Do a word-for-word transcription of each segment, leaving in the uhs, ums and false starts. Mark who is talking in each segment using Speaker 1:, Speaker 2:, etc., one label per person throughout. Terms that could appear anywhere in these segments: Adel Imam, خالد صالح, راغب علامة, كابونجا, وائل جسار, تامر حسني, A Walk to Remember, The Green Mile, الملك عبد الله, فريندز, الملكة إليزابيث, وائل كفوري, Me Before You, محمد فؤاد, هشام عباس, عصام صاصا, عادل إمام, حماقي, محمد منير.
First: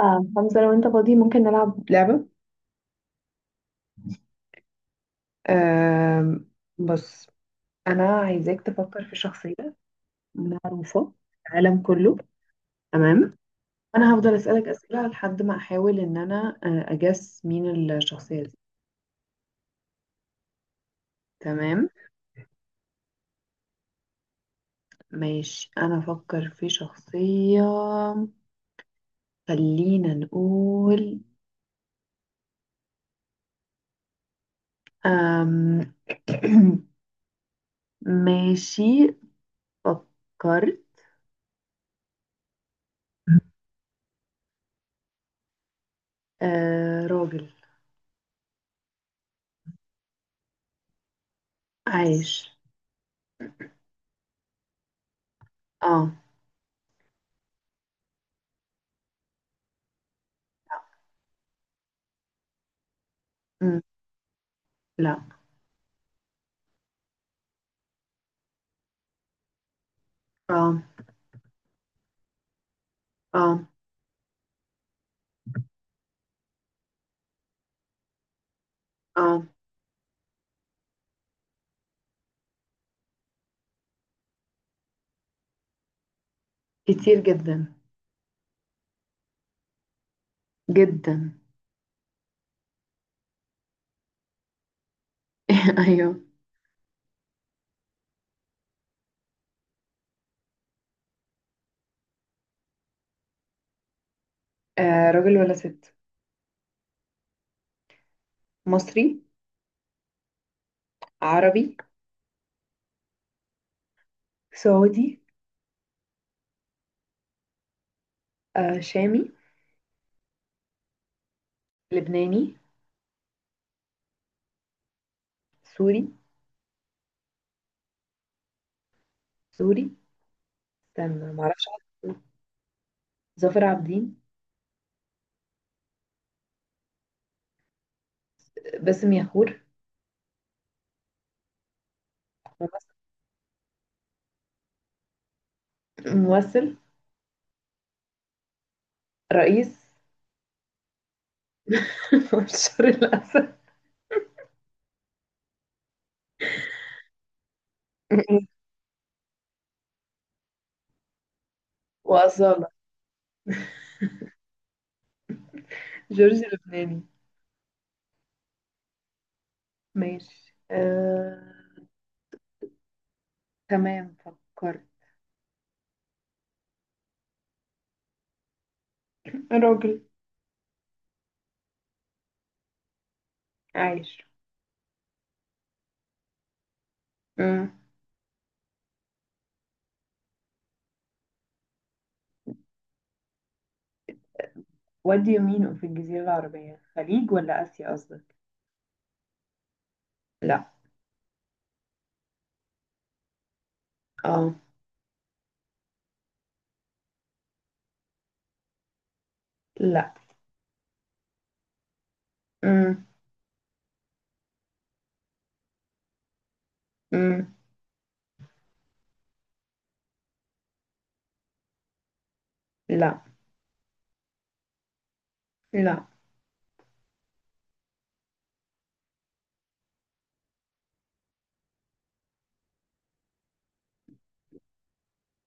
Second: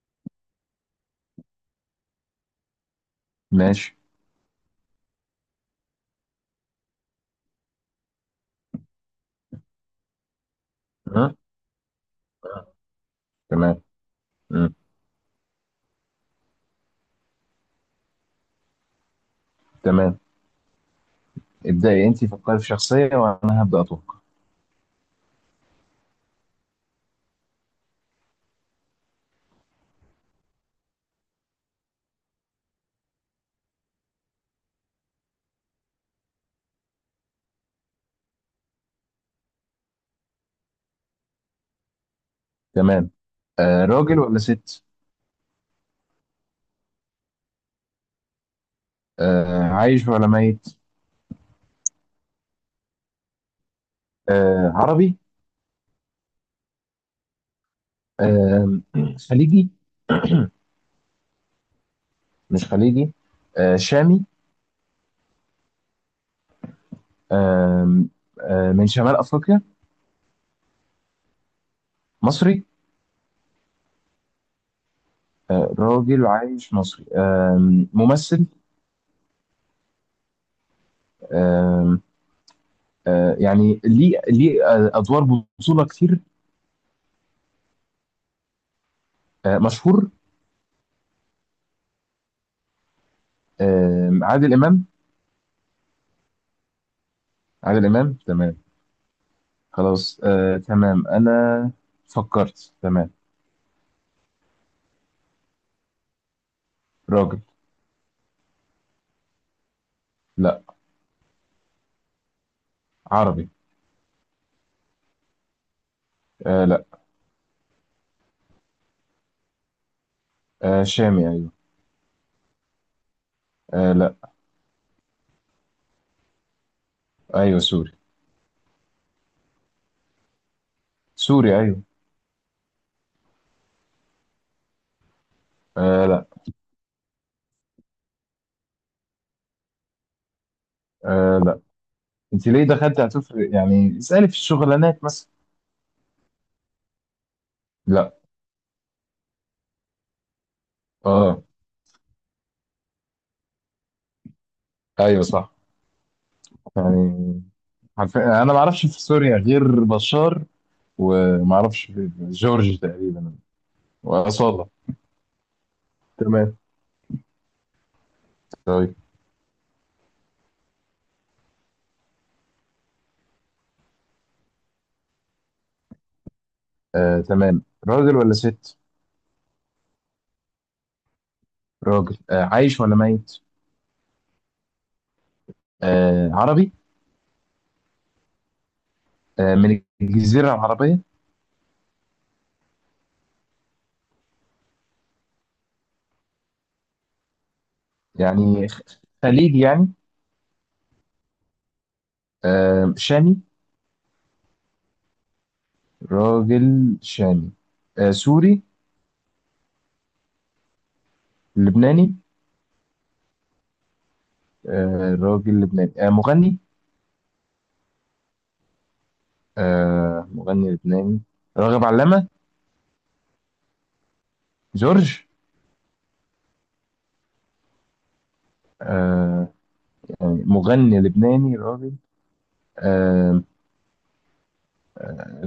Speaker 1: اه، حمزة لو انت فاضي ممكن نلعب لعبة؟
Speaker 2: ماشي.
Speaker 1: آم، بص، انا عايزاك تفكر في شخصية معروفة
Speaker 2: ها؟
Speaker 1: في العالم كله. تمام.
Speaker 2: تمام.
Speaker 1: انا هفضل اسألك
Speaker 2: مم.
Speaker 1: اسئلة لحد ما احاول ان انا آه، اجس مين الشخصية دي.
Speaker 2: تمام،
Speaker 1: تمام،
Speaker 2: ابدأي انت، فكري في شخصية وانا هبدأ اتوقع.
Speaker 1: ماشي، انا افكر في شخصية. خلينا نقول آم، ماشي، فكرت.
Speaker 2: تمام. آه راجل ولا ست؟
Speaker 1: آه راجل.
Speaker 2: آه عايش ولا ميت؟
Speaker 1: عايش.
Speaker 2: آه عربي؟
Speaker 1: اه.
Speaker 2: آه. خليجي؟
Speaker 1: لا.
Speaker 2: مش خليجي. آه
Speaker 1: مم.
Speaker 2: شامي؟
Speaker 1: لا.
Speaker 2: آه. آه من شمال أفريقيا؟
Speaker 1: آه.
Speaker 2: مصري؟
Speaker 1: اه
Speaker 2: آه راجل عايش مصري، آه ممثل.
Speaker 1: اه.
Speaker 2: آه آه يعني ليه ليه آه، أدوار بطولة كتير.
Speaker 1: كتير جدا.
Speaker 2: آه مشهور.
Speaker 1: جدا.
Speaker 2: آه عادل إمام.
Speaker 1: ايوه.
Speaker 2: عادل إمام، تمام. خلاص، آه تمام، أنا فكرت. تمام.
Speaker 1: آه راجل ولا ست؟
Speaker 2: راجل.
Speaker 1: مصري.
Speaker 2: لا.
Speaker 1: عربي.
Speaker 2: عربي.
Speaker 1: سعودي.
Speaker 2: آه لا.
Speaker 1: آه شامي.
Speaker 2: آه شامي، أيوه.
Speaker 1: لبناني.
Speaker 2: آه لا.
Speaker 1: سوري.
Speaker 2: أيوه سوري.
Speaker 1: سوري، استنى
Speaker 2: سوري
Speaker 1: معرفش
Speaker 2: أيوه.
Speaker 1: حد. ظافر عابدين.
Speaker 2: آه لا.
Speaker 1: باسم ياخور.
Speaker 2: آه لا. أنت ليه
Speaker 1: ممثل.
Speaker 2: دخلت هتفرق؟ يعني اسألي في الشغلانات مثلا.
Speaker 1: ممثل.
Speaker 2: لا.
Speaker 1: رئيس.
Speaker 2: آه.
Speaker 1: بشار الأسد.
Speaker 2: أيوه صح. يعني حرفيا أنا ما أعرفش في سوريا غير بشار، وما أعرفش في
Speaker 1: وأصالة.
Speaker 2: جورج تقريبا. وأصالة.
Speaker 1: جورج
Speaker 2: تمام.
Speaker 1: لبناني.
Speaker 2: طيب.
Speaker 1: ماشي آه، تمام فكرت.
Speaker 2: آه تمام، راجل ولا ست؟
Speaker 1: راجل.
Speaker 2: راجل. آه عايش ولا ميت؟
Speaker 1: عايش.
Speaker 2: آه عربي؟
Speaker 1: مم.
Speaker 2: آه، من الجزيرة العربية.
Speaker 1: وادي يمينه في الجزيرة العربية، خليج ولا آسيا قصدك؟
Speaker 2: يعني خ- خليجي يعني.
Speaker 1: لا.
Speaker 2: آه، شامي.
Speaker 1: اه.
Speaker 2: راجل شامي. آه، سوري؟
Speaker 1: لا.
Speaker 2: لبناني؟
Speaker 1: امم.
Speaker 2: آه، راجل لبناني، آه، مغني.
Speaker 1: امم.
Speaker 2: آه، مغني لبناني. راغب علامة؟
Speaker 1: لا.
Speaker 2: جورج؟
Speaker 1: لا.
Speaker 2: آه، يعني مغني لبناني راجل، آه،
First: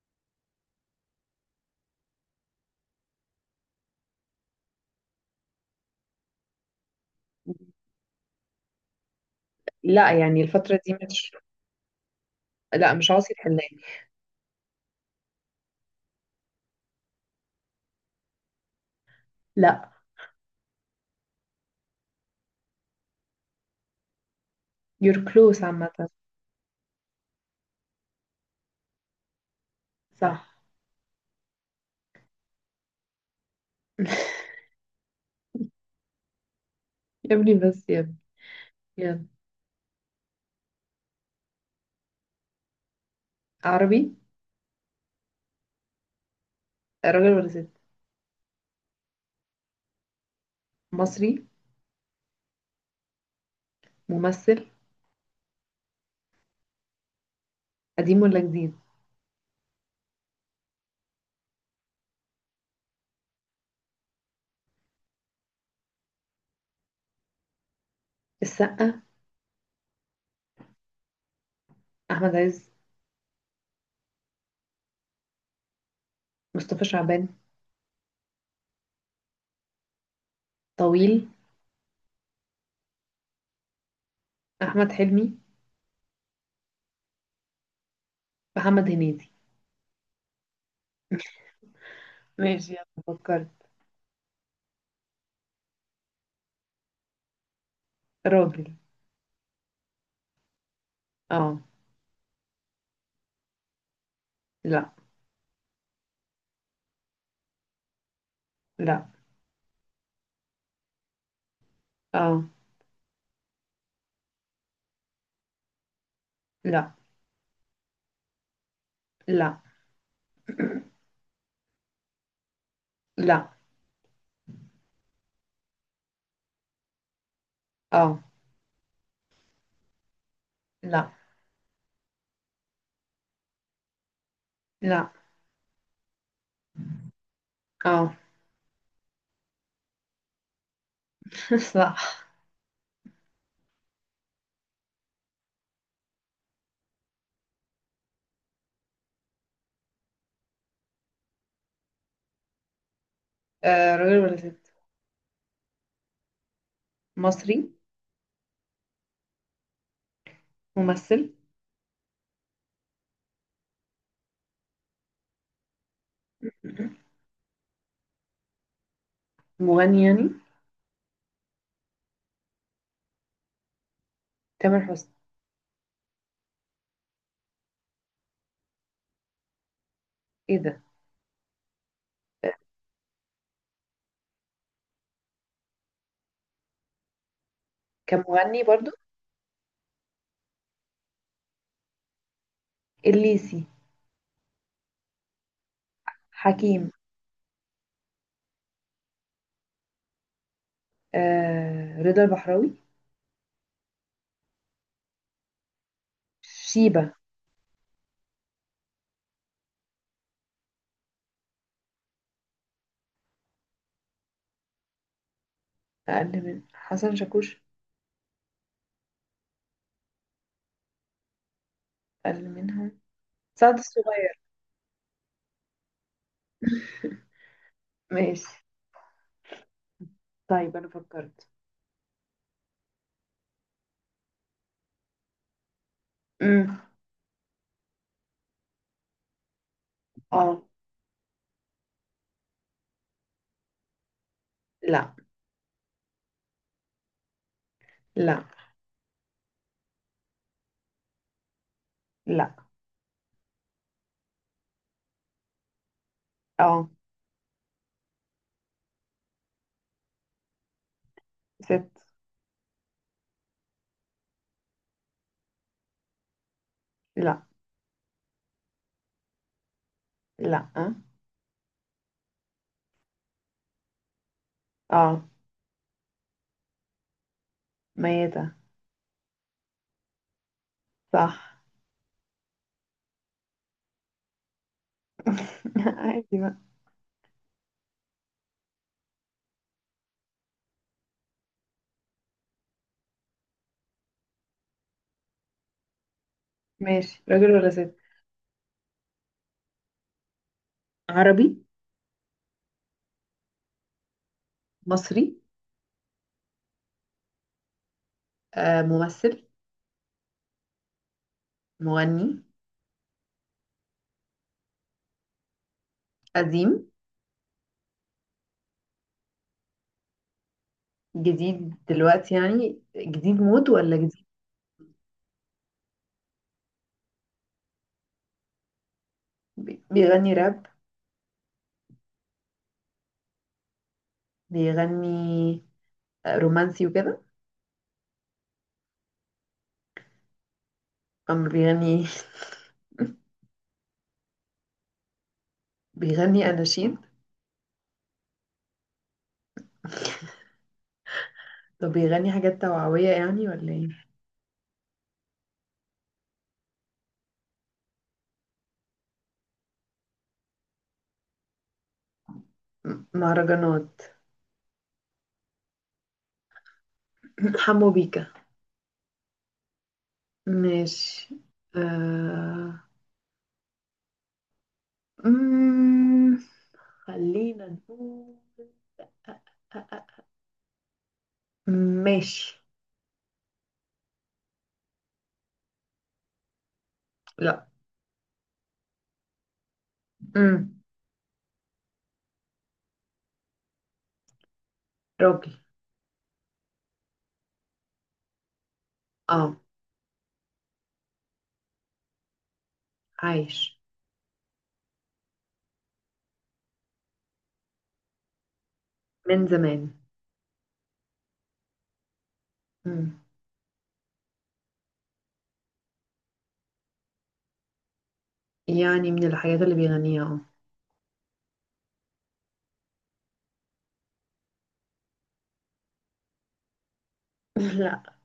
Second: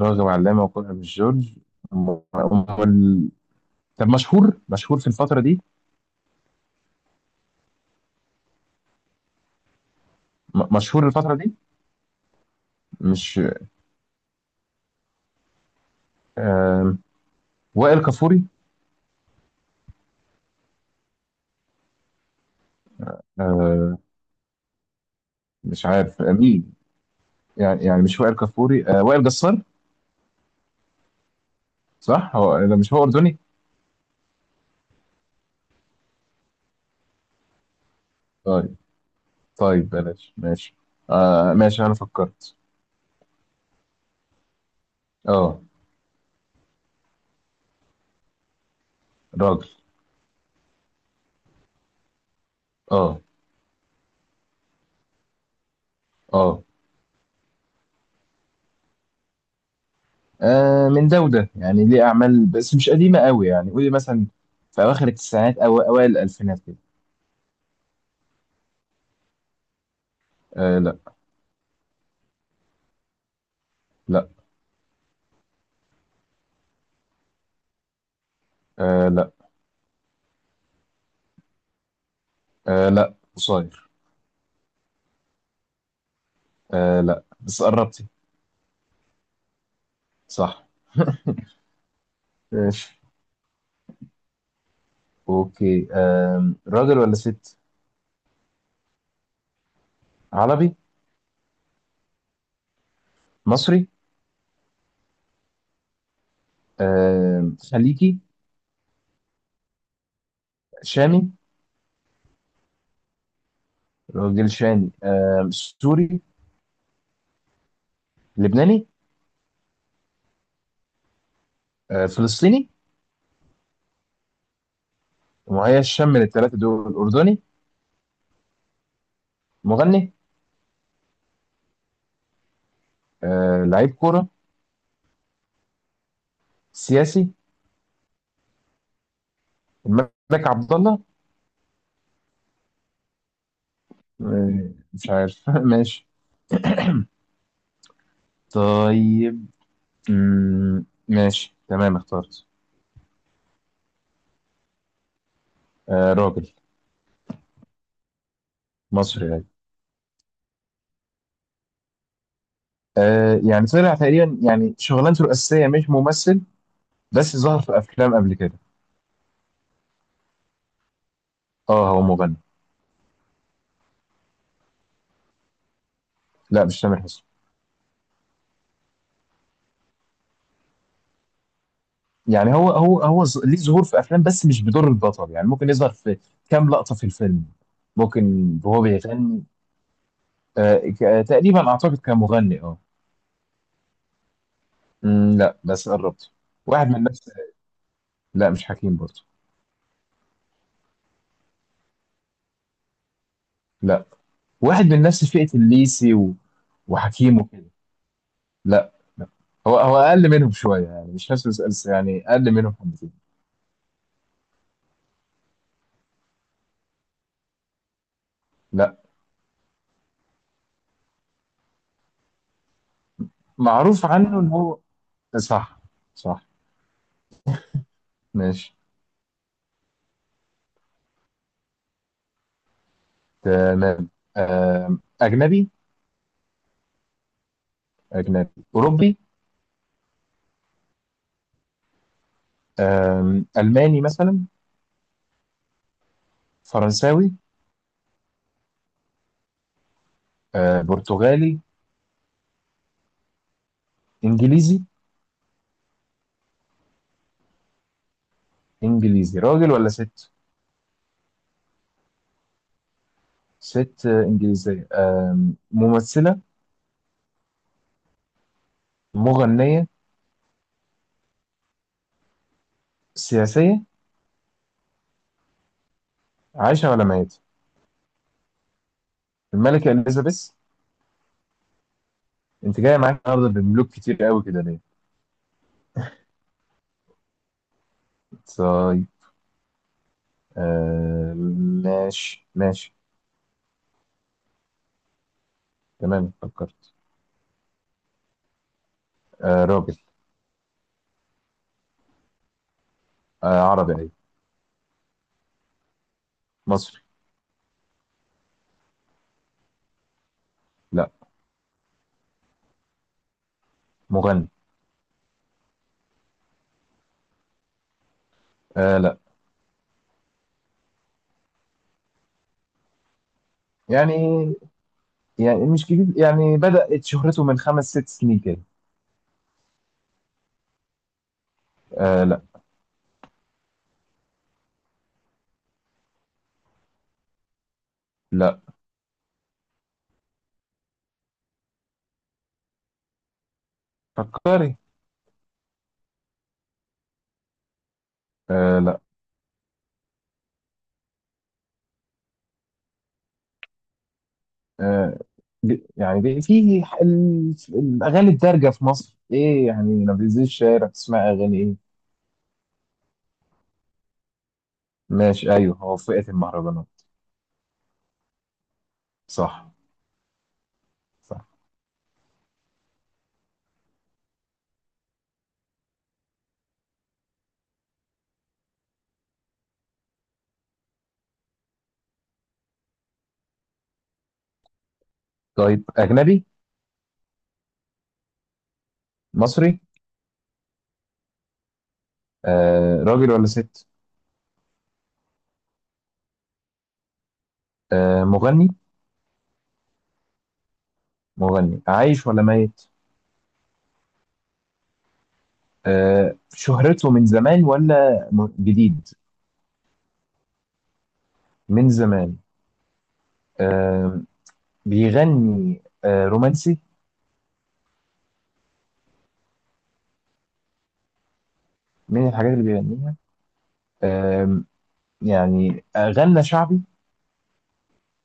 Speaker 2: راغب علامة وكلها مش جورج. م- م- طب مشهور مشهور في الفترة دي؟
Speaker 1: لا، يعني
Speaker 2: م-
Speaker 1: الفترة دي
Speaker 2: مشهور
Speaker 1: مش.
Speaker 2: الفترة دي.
Speaker 1: لا، مش عاصي
Speaker 2: مش.
Speaker 1: الحلال.
Speaker 2: آه، وائل كفوري.
Speaker 1: لا.
Speaker 2: آه،
Speaker 1: you're close
Speaker 2: مش
Speaker 1: عامة.
Speaker 2: عارف آه، مين. يعني يعني مش وائل كفوري، آه وائل جسار.
Speaker 1: صح.
Speaker 2: صح. هو ده. مش هو أردني؟
Speaker 1: يا ابني، بس يا ابني.
Speaker 2: طيب.
Speaker 1: يلا.
Speaker 2: طيب بلاش ماشي. آه ماشي، أنا فكرت.
Speaker 1: عربي.
Speaker 2: اه.
Speaker 1: راجل ولا ست؟
Speaker 2: راجل.
Speaker 1: مصري.
Speaker 2: اه.
Speaker 1: ممثل.
Speaker 2: اه.
Speaker 1: قديم ولا جديد؟
Speaker 2: آه، من ده وده، يعني ليه أعمال بس مش قديمة قوي. يعني قولي مثلا في أواخر التسعينات أو أوائل الألفينات كده.
Speaker 1: السقا.
Speaker 2: آه لا.
Speaker 1: أحمد عز.
Speaker 2: لا.
Speaker 1: مصطفى شعبان.
Speaker 2: آه لا.
Speaker 1: طويل.
Speaker 2: آه لا، قصير.
Speaker 1: أحمد حلمي.
Speaker 2: آه لا بس قربتي.
Speaker 1: محمد هنيدي.
Speaker 2: صح.
Speaker 1: ماشي، يلا
Speaker 2: ماشي.
Speaker 1: فكرت.
Speaker 2: أوكي، آه راجل ولا ست؟
Speaker 1: راجل.
Speaker 2: عربي.
Speaker 1: اه.
Speaker 2: مصري.
Speaker 1: لا.
Speaker 2: آه خليجي.
Speaker 1: لا.
Speaker 2: شامي.
Speaker 1: اه.
Speaker 2: راجل شامي. آه، سوري؟
Speaker 1: لا.
Speaker 2: لبناني؟
Speaker 1: لا.
Speaker 2: آه، فلسطيني؟
Speaker 1: لا.
Speaker 2: مهيئ الشام من الثلاثه دول، اردني.
Speaker 1: اه.
Speaker 2: مغني؟
Speaker 1: لا.
Speaker 2: آه، لعيب كوره؟
Speaker 1: لا.
Speaker 2: سياسي.
Speaker 1: اه.
Speaker 2: الملك عبد الله.
Speaker 1: صح.
Speaker 2: آه، مش عارف. ماشي. طيب. مم، ماشي تمام، اخترت.
Speaker 1: آه راجل ولا ست؟
Speaker 2: آه، راجل.
Speaker 1: مصري.
Speaker 2: مصري يعني.
Speaker 1: ممثل.
Speaker 2: آه، يعني طلع تقريبا، يعني شغلانته الاساسيه مش ممثل، بس ظهر في افلام قبل كده.
Speaker 1: مغني يعني؟
Speaker 2: اه هو مغني.
Speaker 1: تامر حسني.
Speaker 2: لا مش تامر حسني.
Speaker 1: ايه ده؟ آه،
Speaker 2: يعني هو هو هو ز- ليه ظهور في افلام بس مش بدور البطل. يعني ممكن يظهر في كام لقطه في الفيلم.
Speaker 1: كان
Speaker 2: ممكن.
Speaker 1: مغني
Speaker 2: وهو
Speaker 1: برضو.
Speaker 2: بيغني. آه ك- تقريبا اعتقد كمغني، اه.
Speaker 1: الليسي.
Speaker 2: مم، لا بس قربت. واحد
Speaker 1: حكيم.
Speaker 2: من نفس. لا مش حكيم برضه.
Speaker 1: آه رضا البحراوي.
Speaker 2: لا. واحد من نفس فئه الليسي و...
Speaker 1: شيبة.
Speaker 2: وحكيم وكده. لا. لا. هو هو اقل منهم شويه يعني، مش نفس الس- يعني اقل منهم حبتين.
Speaker 1: أقل من حسن شاكوش؟
Speaker 2: لا.
Speaker 1: أقل منها. سعد
Speaker 2: معروف
Speaker 1: الصغير.
Speaker 2: عنه ان هو. صح. صح.
Speaker 1: ماشي.
Speaker 2: ماشي.
Speaker 1: طيب، أنا فكرت.
Speaker 2: تمام. آم، اجنبي.
Speaker 1: امم.
Speaker 2: أجنبي. أوروبي.
Speaker 1: اه.
Speaker 2: آم، ألماني مثلا.
Speaker 1: لا.
Speaker 2: فرنساوي.
Speaker 1: لا.
Speaker 2: آه، برتغالي.
Speaker 1: لا.
Speaker 2: إنجليزي.
Speaker 1: اه.
Speaker 2: إنجليزي راجل ولا ست؟
Speaker 1: ست.
Speaker 2: ست. آه، إنجليزية، آم، ممثلة.
Speaker 1: لا.
Speaker 2: مغنية.
Speaker 1: لا. اه.
Speaker 2: سياسية.
Speaker 1: اه.
Speaker 2: عايشة ولا ميتة؟
Speaker 1: ميتة.
Speaker 2: الملكة إليزابيث.
Speaker 1: صح.
Speaker 2: أنت جاية معاك النهاردة بملوك كتير قوي كده ليه؟
Speaker 1: عادي بقى.
Speaker 2: طيب. آه، ماشي ماشي. تمام فكرت.
Speaker 1: ماشي. راجل ولا ست؟
Speaker 2: آه، راجل.
Speaker 1: عربي.
Speaker 2: آه، عربي أيوة.
Speaker 1: مصري.
Speaker 2: مصري.
Speaker 1: آه، ممثل.
Speaker 2: لا.
Speaker 1: مغني.
Speaker 2: مغني.
Speaker 1: قديم.
Speaker 2: آه لا.
Speaker 1: جديد دلوقتي، يعني جديد مود ولا
Speaker 2: يعني
Speaker 1: جديد؟
Speaker 2: يعني مش جديد، يعني بدأت شهرته من خمس ست سنين كده.
Speaker 1: بي- بيغني راب.
Speaker 2: آه لا.
Speaker 1: بيغني آه، رومانسي وكده.
Speaker 2: لا.
Speaker 1: أم بيغني.
Speaker 2: فكري.
Speaker 1: بيغني أناشيد.
Speaker 2: آه لا.
Speaker 1: طب بيغني حاجات توعوية يعني ولا ايه؟
Speaker 2: آه. ب- يعني ب- في ح- ال- الأغاني الدارجة في مصر إيه؟ يعني لما بتنزل الشارع تسمع أغاني إيه؟
Speaker 1: م- مهرجانات.
Speaker 2: ماشي أيوه، هو فئة المهرجانات.
Speaker 1: حمو بيكا.
Speaker 2: صح.
Speaker 1: ماشي
Speaker 2: صح.
Speaker 1: آه، مم، خلينا نقول آه، آه، آه، ماشي.
Speaker 2: طيب. أجنبي؟
Speaker 1: لا.
Speaker 2: مصري؟
Speaker 1: امم.
Speaker 2: آه راجل ولا ست؟
Speaker 1: راجل.
Speaker 2: آه مغني.
Speaker 1: اه.
Speaker 2: مغني عايش ولا ميت؟
Speaker 1: عايش.
Speaker 2: آه شهرته من زمان ولا م- جديد؟
Speaker 1: من زمان.
Speaker 2: من زمان.
Speaker 1: امم.
Speaker 2: آه، بيغني آه، رومانسي،
Speaker 1: يعني من الحاجات اللي بيغنيها.
Speaker 2: من الحاجات اللي بيغنيها. آم، يعني غنى شعبي؟
Speaker 1: اه.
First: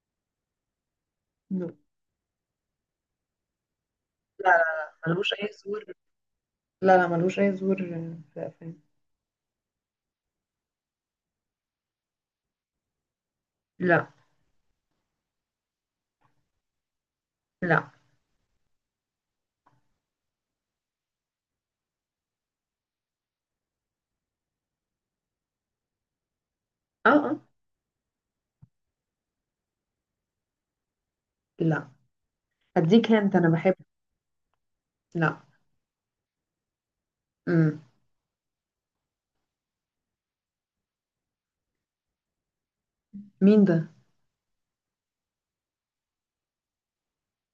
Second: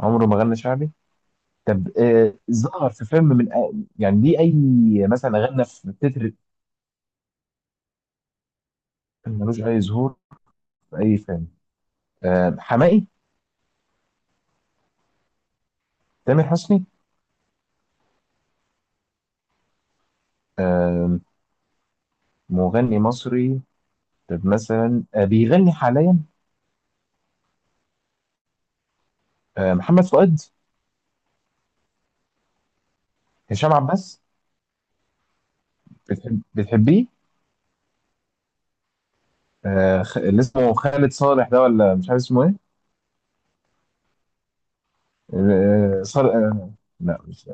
Speaker 2: عمره ما غنى شعبي.
Speaker 1: لا. لا.
Speaker 2: طب آه، ظهر في فيلم من، يعني ليه
Speaker 1: لا.
Speaker 2: اي،
Speaker 1: لا ملوش
Speaker 2: مثلا
Speaker 1: اي
Speaker 2: غنى
Speaker 1: ظهور.
Speaker 2: في تتر؟
Speaker 1: لا لا ملوش اي ظهور في الافلام.
Speaker 2: ملوش اي ظهور في اي فيلم. آم، حماقي؟
Speaker 1: لا.
Speaker 2: تامر حسني؟
Speaker 1: لا.
Speaker 2: آم، مغني مصري. طب مثلا آه، بيغني حاليا.
Speaker 1: اه اه.
Speaker 2: آه، محمد فؤاد؟
Speaker 1: لا، هديك هنت انا
Speaker 2: هشام
Speaker 1: بحب.
Speaker 2: عباس؟
Speaker 1: لا.
Speaker 2: بتحب بتحبيه
Speaker 1: امم.
Speaker 2: آه، خ- اللي اسمه خالد صالح ده، ولا مش عارف اسمه ايه؟
Speaker 1: مين ده؟
Speaker 2: آه، صالح. آه، لا مش.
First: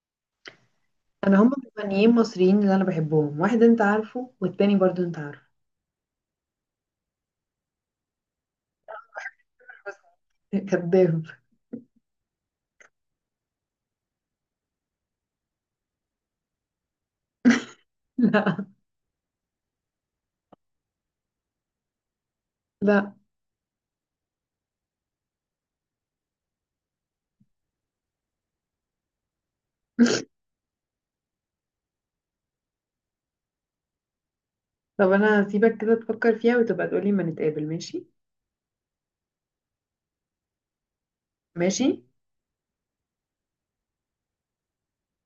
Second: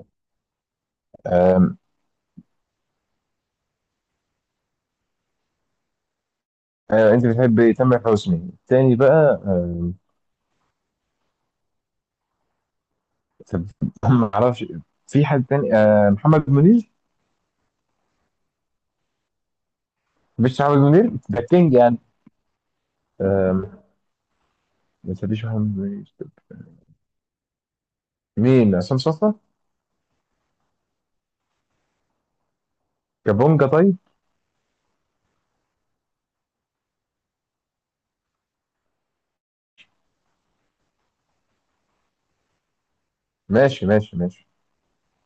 Speaker 1: انا هم مغنيين مصريين اللي انا بحبهم، واحد انت عارفه والتاني برضو انت عارفه.
Speaker 2: آه، انت بتحب تامر حسني التاني بقى. آه،
Speaker 1: كذاب.
Speaker 2: طب ما اعرفش. في حد تاني، آه، محمد منير؟
Speaker 1: لا.
Speaker 2: مش محمد منير ده كينج يعني.
Speaker 1: لا.
Speaker 2: آه، ما تسيبيش محمد منير. مين عصام صاصا؟ كابونجا؟ طيب.
Speaker 1: طب انا هسيبك كده تفكر فيها وتبقى تقولي ما نتقابل. ماشي. ماشي.
Speaker 2: ماشي ماشي ماشي.